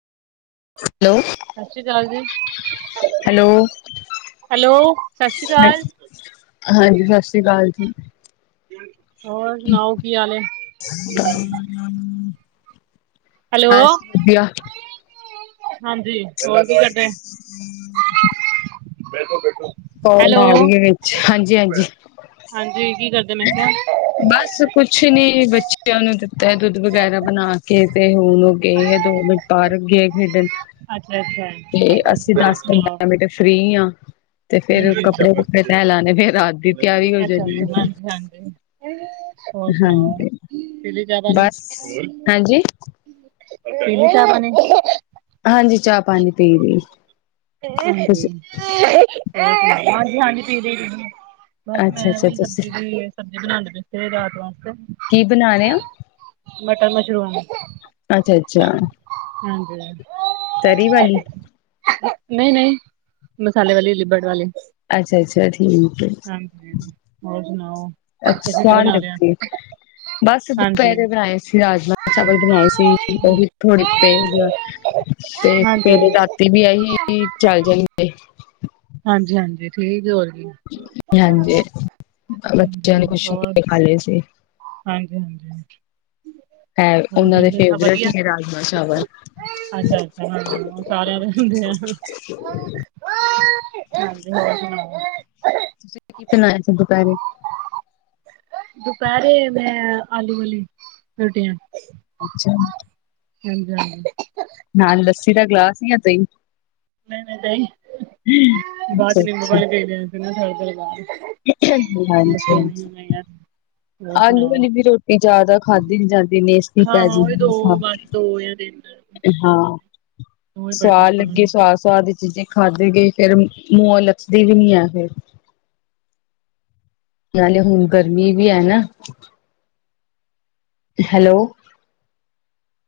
Hello, ਸਤਿ ਸ਼੍ਰੀ ਅਕਾਲ ਜੀ। ਹੈਲੋ ਹੈਲੋ, ਸਤਿ ਸ਼੍ਰੀ ਅਕਾਲ। ਹਾਂਜੀ, ਸਤਿ ਸ੍ਰੀ ਅਕਾਲ ਜੀ। ਹੋਰ ਸੁਣਾਓ ਕੀ ਹਾਲ ਹੈ? [unintelligible] ਬਸ ਹੈਲੋ, ਵਧੀਆ ਹਾਂਜੀ ਹੋਰ ਕੀ ਕਰਦੇ। ਬੈਠੋ- ਬੈਠੋ। ਫੋਨ ਆ ਰਹੀ ਹੈ ਵਿੱਚ ਹਾਂਜੀ -ਹਾਂਜੀ। ਹਾਂਜੀ, ਕੀ ਕਰਦੇ ਨੇ ਇ। ਬਸ ਕੁਛ ਨੀ ਬੱਚਿਆਂ ਨੂੰ ਦਿੱਤਾ ਹੈ ਦੁੱਧ ਵਗੈਰਾ ਬਣਾ ਤੇ ਹੁਣ ਉਹ ਗਏ ਦੋਵੇਂ ਬਾਹਰ ਗਏ ਖੇਡਣ। ਅੱਛਾ-ਅੱਛਾ, ਤੇ ਅਸੀਂ ਹੋਰ ਦਸ- ਸੁਣਾਓ? ਪੰਦਰਾਂ ਮਿੰਟ ਫਰੀ ਹਾਂ। ਤੇ ਫੇਰ ਹਾਂਜੀ। ਕੱਪੜੇ ਕੁਪੜੇ ਤੈ ਲਾਣੇ, ਫੇਰ ਰਾਤ ਦੀ ਤਿਆਰੀ ਹੋ ਜਾਣੀ। ਹਾਂਜੀ। ਹੋਰ ਸੁਣਾਓ, ਹਾਂਜੀ ਪੀਲੀ ਚਾ ਪਾਣੀ? ਬਸ ਹਾਂਜੀ ਪੀਲੀ ਚਾਹ ਪਾਣੀ। ਹਾਂਜੀ, ਚਾਹ ਪਾਣੀ ਪੀ ਲੀ। ਤੁਸੀਂ ਹੋਰ ਸੁਣਾਓ? ਹਾਂਜੀ -ਹਾਂਜੀ, ਪੀ ਲੀ ਬਸ ਅੱਛਾ ਮੈਂ ਅੱਛਾ ਵੀ ਤੁਸੀਂ ਸਬਜੀ ਦੀਏ। ਸਬਜੀ ਬਣਾਂਦੇ ਪੇਸੀ ਰਾਤ ਵਾਸਤੇ। ਕੀ ਬਣਾ ਲਿਆ। ਮਟਰ- ਮਸ਼ਰੂਮ। ਅੱਛਾ-ਅੱਛਾ -ਅੱਛਾ। ਹਾਂਜੀ। ਤਰੀ ਵਾਲੀ। ਨਹੀਂ -ਨਹੀਂ ਮਸਾਲੇ ਵਾਲੇ, ਲਿਬੜ ਵਾਲੇ। ਅੱਛਾ- ਅੱਛਾ ਠੀਕ ਹੈ। ਹੋਰ ਸੁਣਾਓ ਅੱਛਾ, ਤੁਸੀਂ ਕੀ ਸਵਾਦ ਬਣਾ ਲਿਆ ਲੱਗਦੀ ਹੈ। ਬਸ ਹਾਂਜੀ ਦੁਪਹਿਰੇ ਬਣਾਏ ਸੀ ਰਾਜਮਾਂ- ਚਾਵਲ ਬਣਾਏ ਸੀ। ਥੋੜੇ ਜੈ ਪਏ ਦੇ। ਤੇ ਹਾਂਜੀ ਫੇਰ ਰਾਤੀ ਵੀ ਇਹੀ ਚੱਲ ਜਾਣਗੇ। ਹਾਂਜੀ -ਹਾਂਜੀ ਠੀਕ ਏ ਹੋਰ ਕੀ। ਹਾਂਜੀ, ਹਾਂਜੀ ਬੱਚਿਆਂ ਨੇ ਖੁਸ਼ ਹੋ ਹੋਰ ਕੇ ਖਾ ਲਿਆ ਸੀ। ਹਾਂਜੀ -ਹਾਂਜੀ। ਹੈ। ਹੋਰ ਉਹਨਾਂ ਠੀਕ ਦੇ ਨੇ ਸਭ ਫੇਵਰੇਟ ਹੀ ਵਧੀਆ ਨੇ ਰਾਜਮਾ- ਚਾਵਲ। ਅੱਛਾ -ਅੱਛਾ ਹਾਂ, ਉਹ ਸਾਰਿਆਂ ਦੇ ਹੁੰਦੇ ਆ। ਹਾਂਜੀ, ਹੋਰ ਸੁਣਾਓ? ਤੁਸੀਂ ਕੀ ਬਣਾਇਆ ਸੀ ਦੁਪਹਿਰੇ? ਦੁਪਹਿਰੇ ਮੈ ਆਲੂ ਵਾਲੀ, ਰੋਟੀਆਂ। ਅੱਛਾ ਜੀ। ਹਾਂਜੀ -ਹਾਂਜੀ। ਨਾਲ ਲੱਸੀ ਦਾ ਗਲਾਸ ਯਾ ਦਹੀਂ। ਨਹੀ -ਨਹੀਂ ਦਹੀਂ ਬਾਦ ਚ' ਨਿੰਬੂ ਅੱਛਾ-ਅੱਛਾ ਪਾਣੀ ਦੀ ਦਾ ਥੋੜੀ ਦੇਰ ਬਾਦ। ਹਾਂਜੀ- ਹਾਂਜੀ। ਯਾਰ। ਹੋਰ ਆਲੂ ਸੁਣਾਓ ਵੀ ਰੋਟੀ ਜ਼ਿਆਦਾ ਖਾਂਦੀ ਨੀ ਜਾਂਦੀ ਨੇ। ਠੀਕ ਹਾਂ ਹੈ ਹਾਂ ਜੀ ਉਹੀ ਦੋ ਹਾਂ। ਬਸ ਦੋ ਜਾਂ ਤਿੰਨ ਜ਼ਿਆਦਾ ਨੀ ਦੋ ਹੀ ਬੜੀ ਸਆਦ ਮੁਸ਼ਕਲ ਨਾਲ ਲੱਗੀ ਹੁੰਦੀਆਂ ਸਵਾਦ ਸਵਾਦ ਚ ਖਾਦੇ ਗਏ ਫੇਰ ਮੂੰਹੋ ਲੱਥਦੀ ਵੀ ਨੀ ਐ ਫੇਰ। ਨਾਲੇ ਹੁਣ ਗਰਮੀ ਵੀ ਐ ਨਾ। ਹੈਲੋ,